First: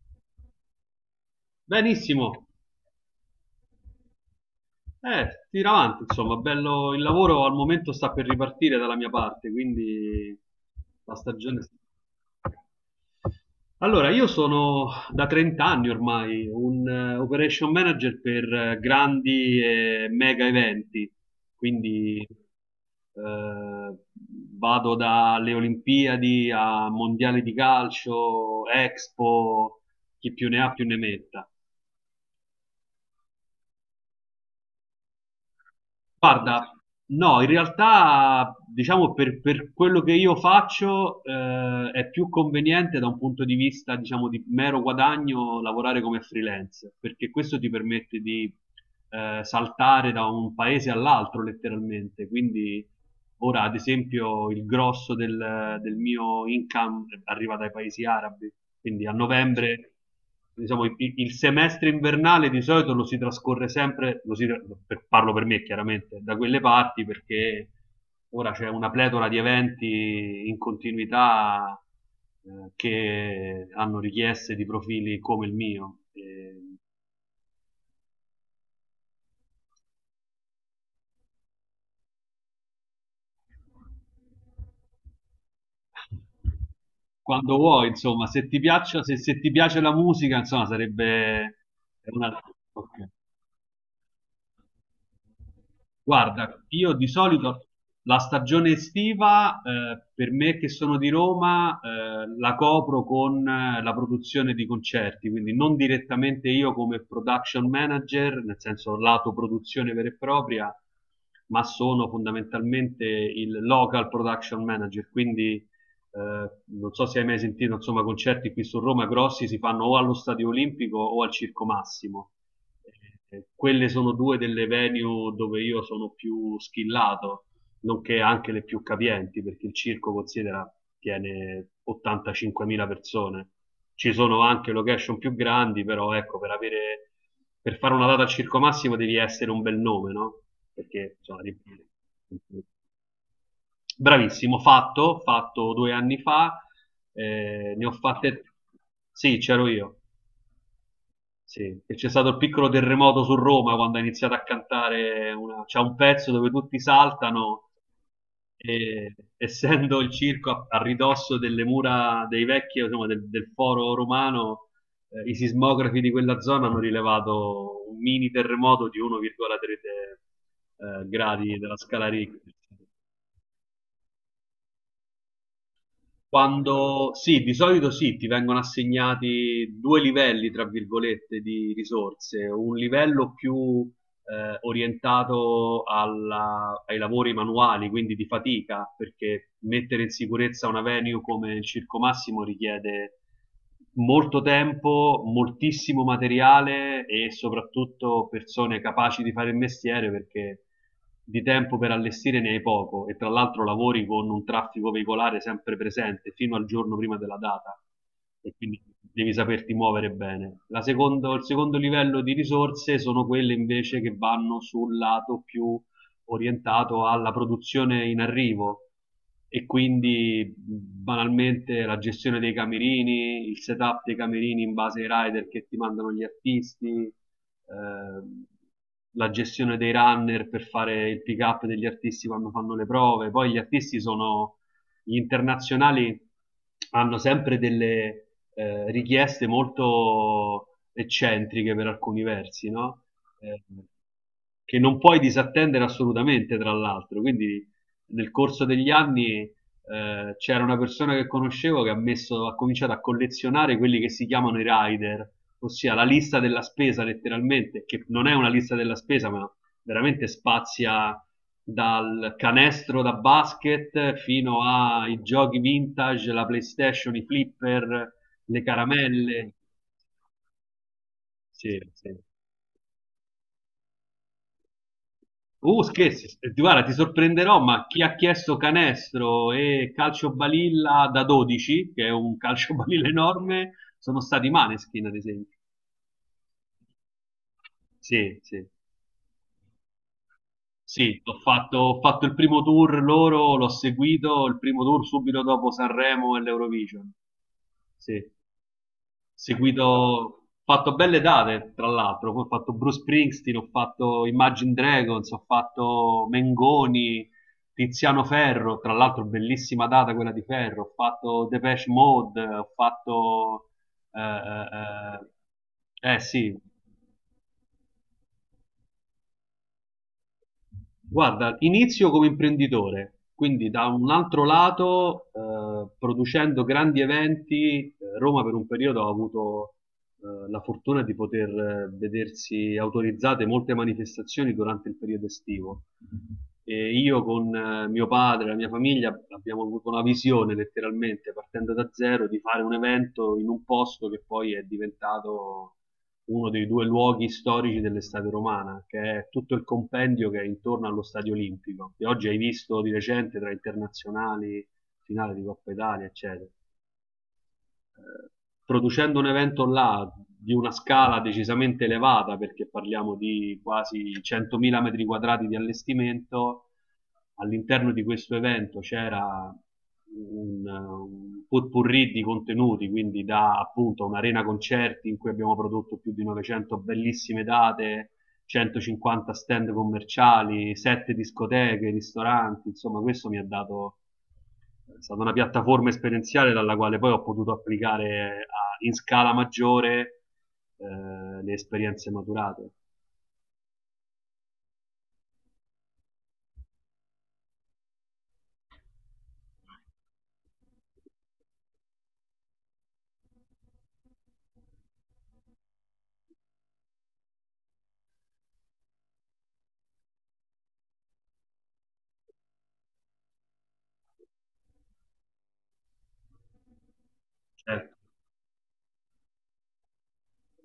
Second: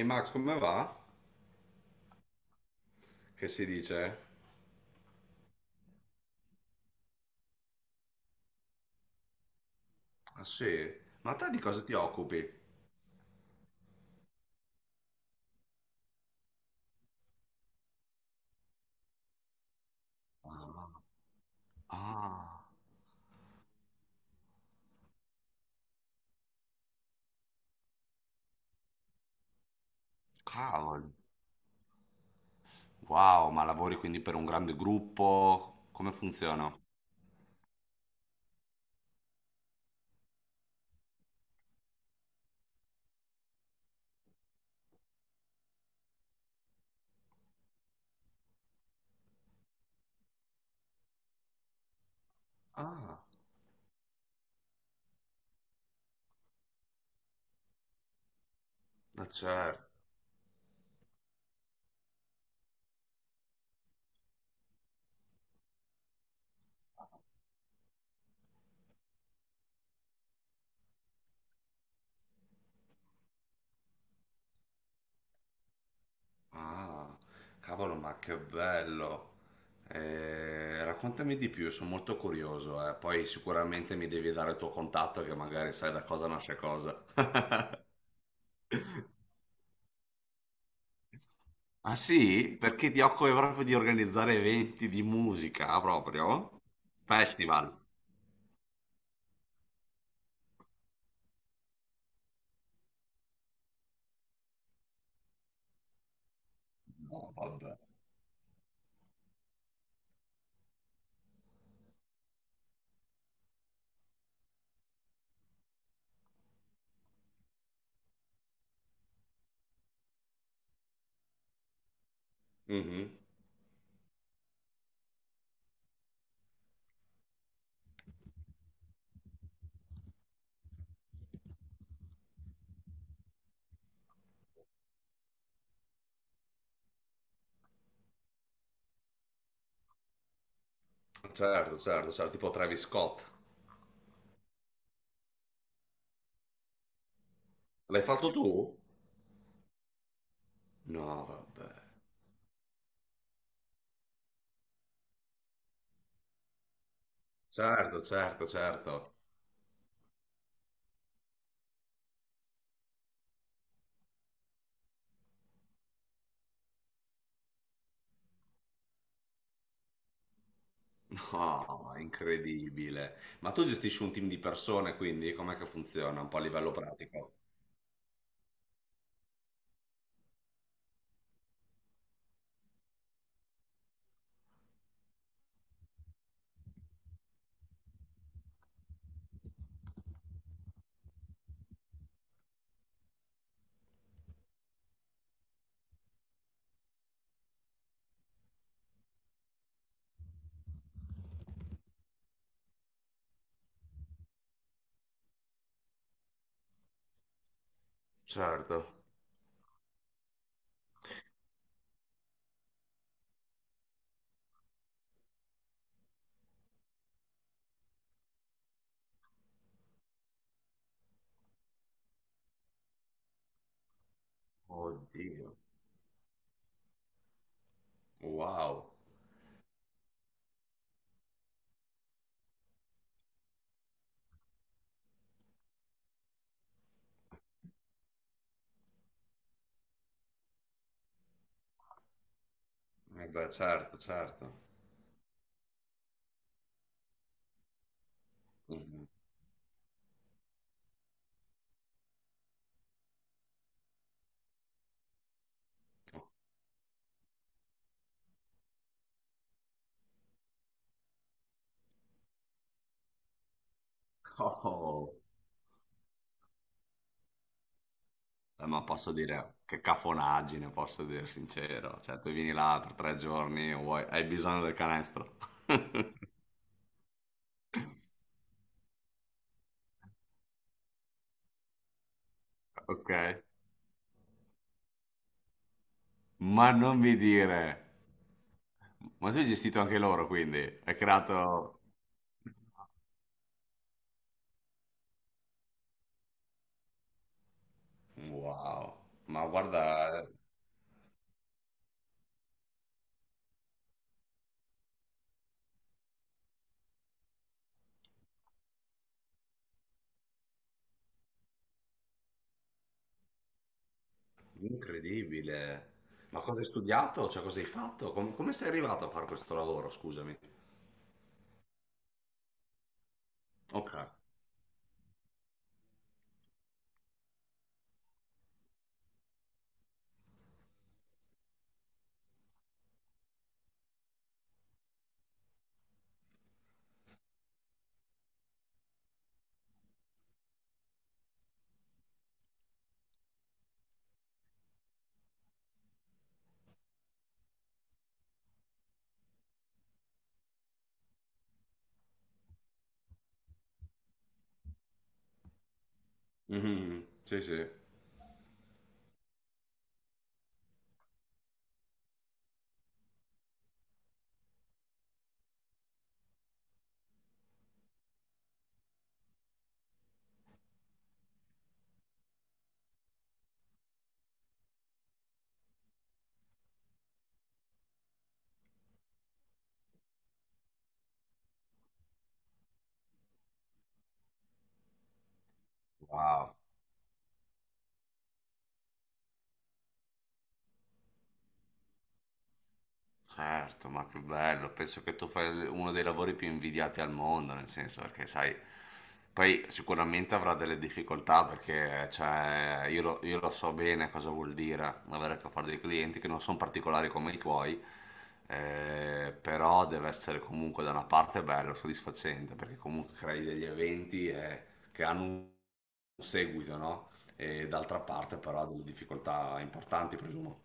Ehi Max, come va? Benissimo, Che si dice? Tira avanti, insomma, bello, il lavoro al momento sta per ripartire dalla mia parte, quindi Ah sì, la ma te di cosa ti occupi? Allora, io sono da 30 anni ormai un operation manager per grandi e mega Ah, eventi, quindi ah, eh, vado dalle Olimpiadi a mondiali di calcio, Expo, chi più ne ha più ne cavolo. metta. Wow, ma lavori quindi per un grande gruppo? Come Guarda, funziona? no, in realtà, diciamo, per quello che io faccio, è più conveniente da un punto di vista, diciamo, di mero guadagno lavorare come freelance, perché questo ti permette di saltare da un paese all'altro letteralmente. Quindi Ah, ora, ad esempio, il grosso del mio income arriva dai paesi arabi, quindi a ma certo. novembre diciamo, il semestre invernale di solito lo si trascorre sempre, parlo per me chiaramente, da quelle parti perché ora c'è una pletora di eventi in continuità che hanno richieste di profili come il mio. E Ah, cavolo, ma che bello. Raccontami di più, sono molto curioso, eh. Poi sicuramente mi devi dare il tuo contatto che magari sai da cosa nasce cosa. quando vuoi, insomma, se ti piace la musica, insomma, Ah è una... sì? Perché ti ok. occupi proprio di organizzare eventi di musica, proprio? Guarda, io di solito Festival. la stagione estiva, per me che sono di Roma, la copro con la produzione di concerti, quindi non direttamente io come No, production vabbè. manager, nel senso lato produzione vera e propria, ma sono fondamentalmente il local production manager, quindi non so se hai mai sentito, insomma, concerti qui su Roma grossi si fanno o allo Stadio Olimpico o al Circo Massimo. Mhm. Quelle sono due delle venue dove io sono più skillato, nonché anche le più capienti, perché il circo considera tiene 85.000 persone. Ci sono anche location più grandi, però ecco, per fare una data al Circo Massimo devi essere un bel nome, no? Perché insomma, Certo, certo, certo, tipo Travis Scott. bravissimo, fatto due anni fa, ne ho L'hai fatto fatte, tu? sì, c'ero io. No, vabbè. Sì, e c'è stato il piccolo terremoto su Roma quando ha iniziato a cantare c'è un pezzo dove tutti saltano Certo, certo, e certo. essendo il circo a ridosso delle mura dei vecchi, insomma, del foro romano, i sismografi di quella zona hanno rilevato un mini terremoto di 1,3 gradi della No, è scala Richter. incredibile. Ma tu gestisci un team di persone, quindi com'è che funziona un po' a livello Quando pratico? sì, di solito sì, ti vengono assegnati due livelli, tra virgolette, di risorse, un livello più orientato ai lavori manuali, quindi di fatica, perché mettere in sicurezza una venue come il Circo Massimo richiede molto tempo, moltissimo materiale e soprattutto persone capaci di fare il mestiere perché di tempo per allestire ne hai poco e tra l'altro lavori con un traffico veicolare sempre presente fino al giorno prima della data e Certo. quindi devi saperti muovere bene. Il secondo livello di risorse sono quelle invece che vanno sul lato più orientato alla produzione in arrivo e quindi banalmente la gestione dei camerini, il setup dei camerini in base ai rider Oddio. che ti mandano gli artisti, ehm, Wow. la gestione dei runner per fare il pick up degli artisti quando fanno le prove. Poi gli artisti sono gli internazionali hanno sempre delle richieste molto eccentriche per alcuni versi, no? Eh beh, Eh, certo, certo. che non puoi disattendere assolutamente, tra l'altro. Quindi nel corso degli Mhm. anni c'era una persona che conoscevo che ha cominciato a collezionare quelli che si chiamano i rider, ossia la lista della spesa letteralmente, che non è una lista della spesa, ma veramente spazia dal canestro da basket fino Oh, ai giochi vintage, la PlayStation, i flipper, le eh, ma posso caramelle. dire che cafonaggine, posso dire Sì, sincero. sì. Cioè, tu vieni là per tre giorni, vuoi hai bisogno del canestro. Scherzi, guarda, ti sorprenderò, ma chi ha chiesto canestro e calcio balilla da 12, che è un calcio balilla Ok? enorme, sono stati i Maneskin, ad esempio. Ma non mi dire. Sì, sì. Ma tu hai gestito anche loro, quindi hai Sì, creato. ho fatto il primo tour loro, l'ho seguito, il primo tour subito dopo Sanremo e l'Eurovision. Sì. Wow, ma Seguito, guarda, ho fatto belle date, tra l'altro, poi ho fatto Bruce Springsteen, ho fatto Imagine Dragons, ho fatto Mengoni, Tiziano Ferro, tra l'altro bellissima data quella di Ferro, ho fatto Depeche Mode, ho eh, eh, incredibile. Ma sì. cosa hai studiato? Cioè, cosa hai fatto? Come sei arrivato a fare questo lavoro, scusami? Guarda, inizio come imprenditore, quindi da Ok. un altro lato, producendo grandi eventi, Roma per un periodo ha avuto la fortuna di poter vedersi autorizzate molte manifestazioni durante il periodo estivo. E io con mio padre e la mia famiglia abbiamo avuto la visione, letteralmente, partendo da zero, di fare un evento in un posto che poi è diventato uno dei due luoghi storici dell'estate romana, che è tutto il compendio che è intorno allo Stadio Olimpico, che oggi hai visto di recente tra internazionali, finale di Coppa Italia, eccetera, Mhm. Sì, sì. producendo un evento là di una scala decisamente elevata, perché parliamo di quasi 100.000 metri quadrati di allestimento, all'interno di questo evento c'era un potpourri di contenuti, quindi da appunto un'arena concerti in cui abbiamo prodotto più di 900 bellissime date, 150 stand commerciali, 7 discoteche, ristoranti, insomma questo mi ha dato è stata una piattaforma esperienziale Wow. dalla quale poi ho potuto applicare in scala maggiore le esperienze maturate. Certo, ma che bello, penso che tu fai uno dei lavori più invidiati al mondo, nel senso perché sai, poi sicuramente avrà delle difficoltà perché cioè, io lo so bene cosa vuol dire avere a che fare dei clienti che non sono particolari come i tuoi, però deve essere comunque da una parte bello, soddisfacente, perché comunque crei degli eventi che hanno un seguito, no? E Certo. d'altra parte però ha delle difficoltà importanti, presumo.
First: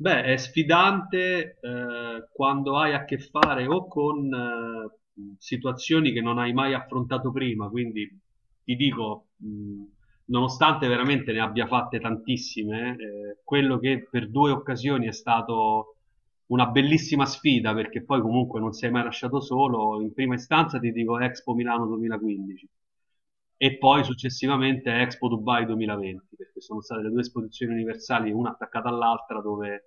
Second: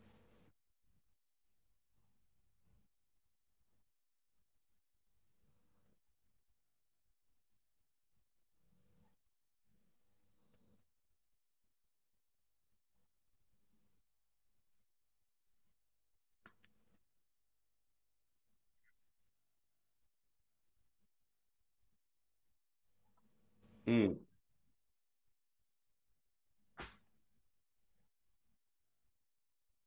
Beh, è sfidante quando hai a che fare o con situazioni che non hai mai affrontato prima, quindi ti dico, nonostante veramente ne abbia fatte tantissime, quello che per due occasioni è stato una bellissima sfida perché poi comunque non sei mai lasciato solo. In prima istanza ti dico Expo Milano 2015 e poi Mm, successivamente Expo Dubai 2020 perché sono state le due esposizioni universali una attaccata all'altra dove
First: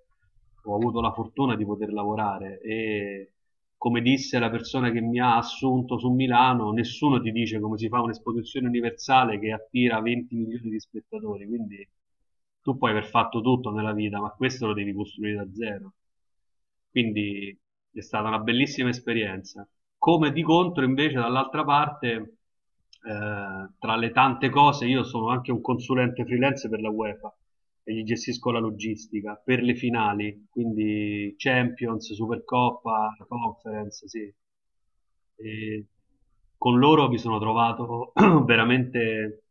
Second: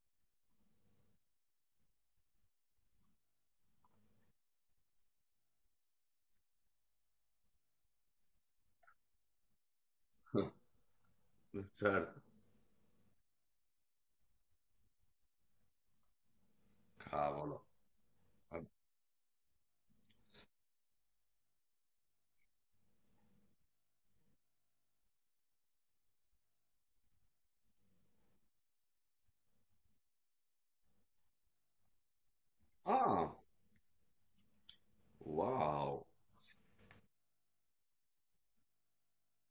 ho avuto la fortuna di poter lavorare e come disse la persona che mi ha assunto su Milano, nessuno ti dice come si fa un'esposizione universale che attira 20 milioni di spettatori, quindi certo. tu puoi aver fatto tutto nella vita, ma questo lo devi costruire da zero. Quindi Cavolo. è stata una bellissima esperienza. Come di contro, invece, dall'altra parte, tra le tante cose, io sono anche un consulente freelance per la UEFA e gli gestisco la logistica per le finali, quindi Champions, Supercoppa, Ah, Conference, sì. E wow. con loro mi sono trovato veramente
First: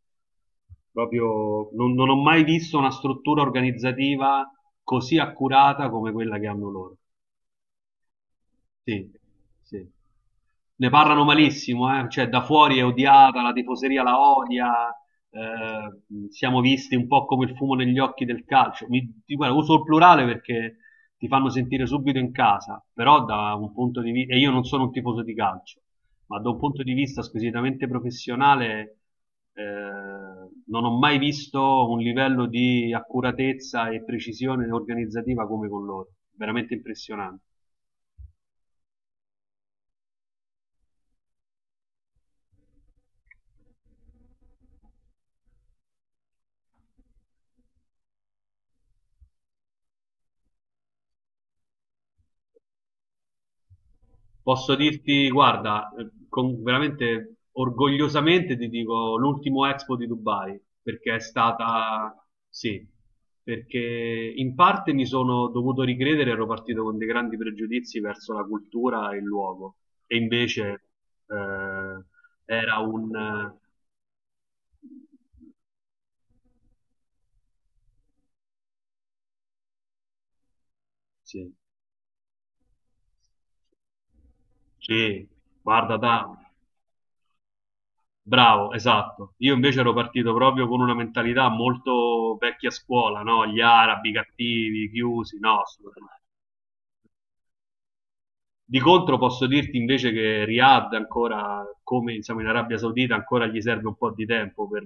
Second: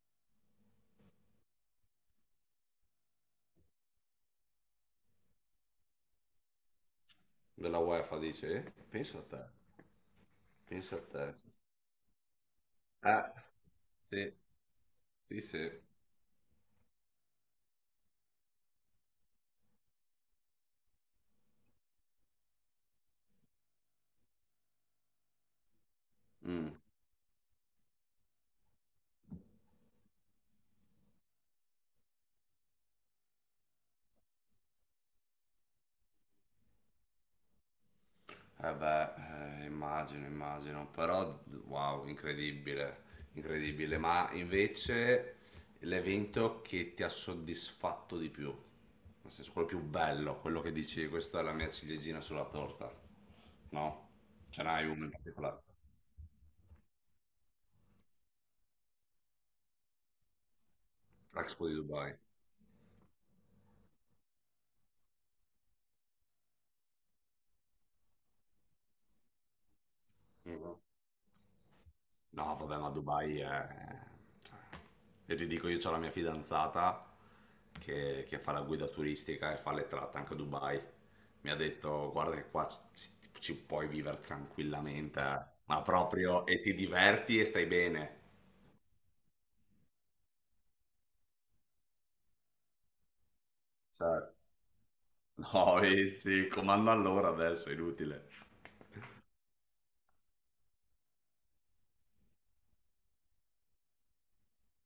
proprio, non ho mai visto una struttura organizzativa così accurata come quella che hanno loro. Della UEFA dice? Sì, Pensa a te. sì. Ne Pensa a parlano te. malissimo, cioè da fuori è Eh, odiata, la tifoseria la sì, odia, sì, sì. Siamo visti un po' come il fumo negli occhi del calcio. Guarda, uso il plurale perché ti fanno sentire subito in casa, però da un punto di vista, e io non sono un tifoso di calcio, ma da un Mm. punto di vista squisitamente professionale, eh, non ho mai visto un livello di accuratezza e precisione organizzativa come con loro. Veramente impressionante. Eh beh, immagino, immagino. Però, wow, incredibile. Incredibile. Ma invece l'evento che ti ha soddisfatto di più? Nel senso, quello più bello, quello che dici, questa è la mia ciliegina sulla torta. No? Ce Posso n'hai uno in dirti, particolare? guarda, veramente orgogliosamente ti dico l'ultimo Expo di Dubai, perché è L'Expo di stata, Dubai. sì, perché in parte mi sono dovuto ricredere, ero partito con dei grandi pregiudizi verso la cultura e il luogo, e Mm-hmm. invece eh, No, vabbè, era ma un... Dubai eh, è cioè, io ti dico, io ho la mia fidanzata che fa la guida turistica e fa le tratte anche a Dubai. Mi sì, ha detto, guarda che qua ci, ci puoi vivere tranquillamente, sì, eh. Ma guarda, da, proprio, e ti diverti e stai bene. bravo, esatto. Io invece ero partito proprio con una mentalità molto vecchia scuola, no? Gli arabi Cioè, cattivi, chiusi, no, no, eh assolutamente. sì, comando allora adesso, è inutile. Di contro posso dirti invece che Riyadh ancora, come siamo in Arabia Saudita, ancora gli serve un po' di tempo per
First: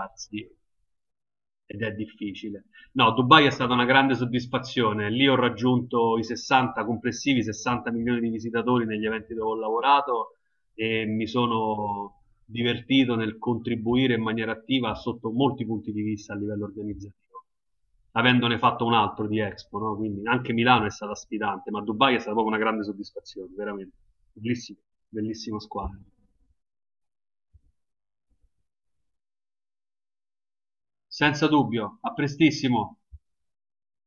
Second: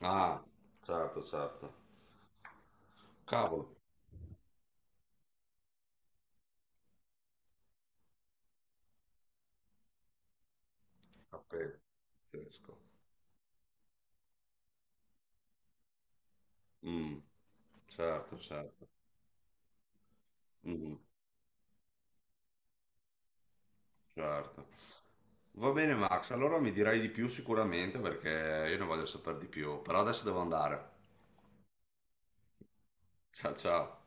Ah, certo, certo. Ed è difficile. No, Dubai è Cavolo, stata una grande soddisfazione. Lì ho raggiunto i 60 complessivi, 60 milioni di visitatori negli eventi dove ho lavorato e mi appeso. sono Pazzesco. divertito nel contribuire in maniera attiva sotto molti punti di vista a livello Mm, organizzativo, certo, avendone fatto certo. un altro di Expo, no? Quindi anche Milano è Mhm. stata sfidante, ma Dubai è stata proprio una grande soddisfazione, veramente. Certo. Bellissimo, bellissima Va bene squadra. Max, allora mi dirai di più sicuramente perché io ne voglio sapere di più, però adesso devo andare. Senza dubbio, a prestissimo. Ciao ciao.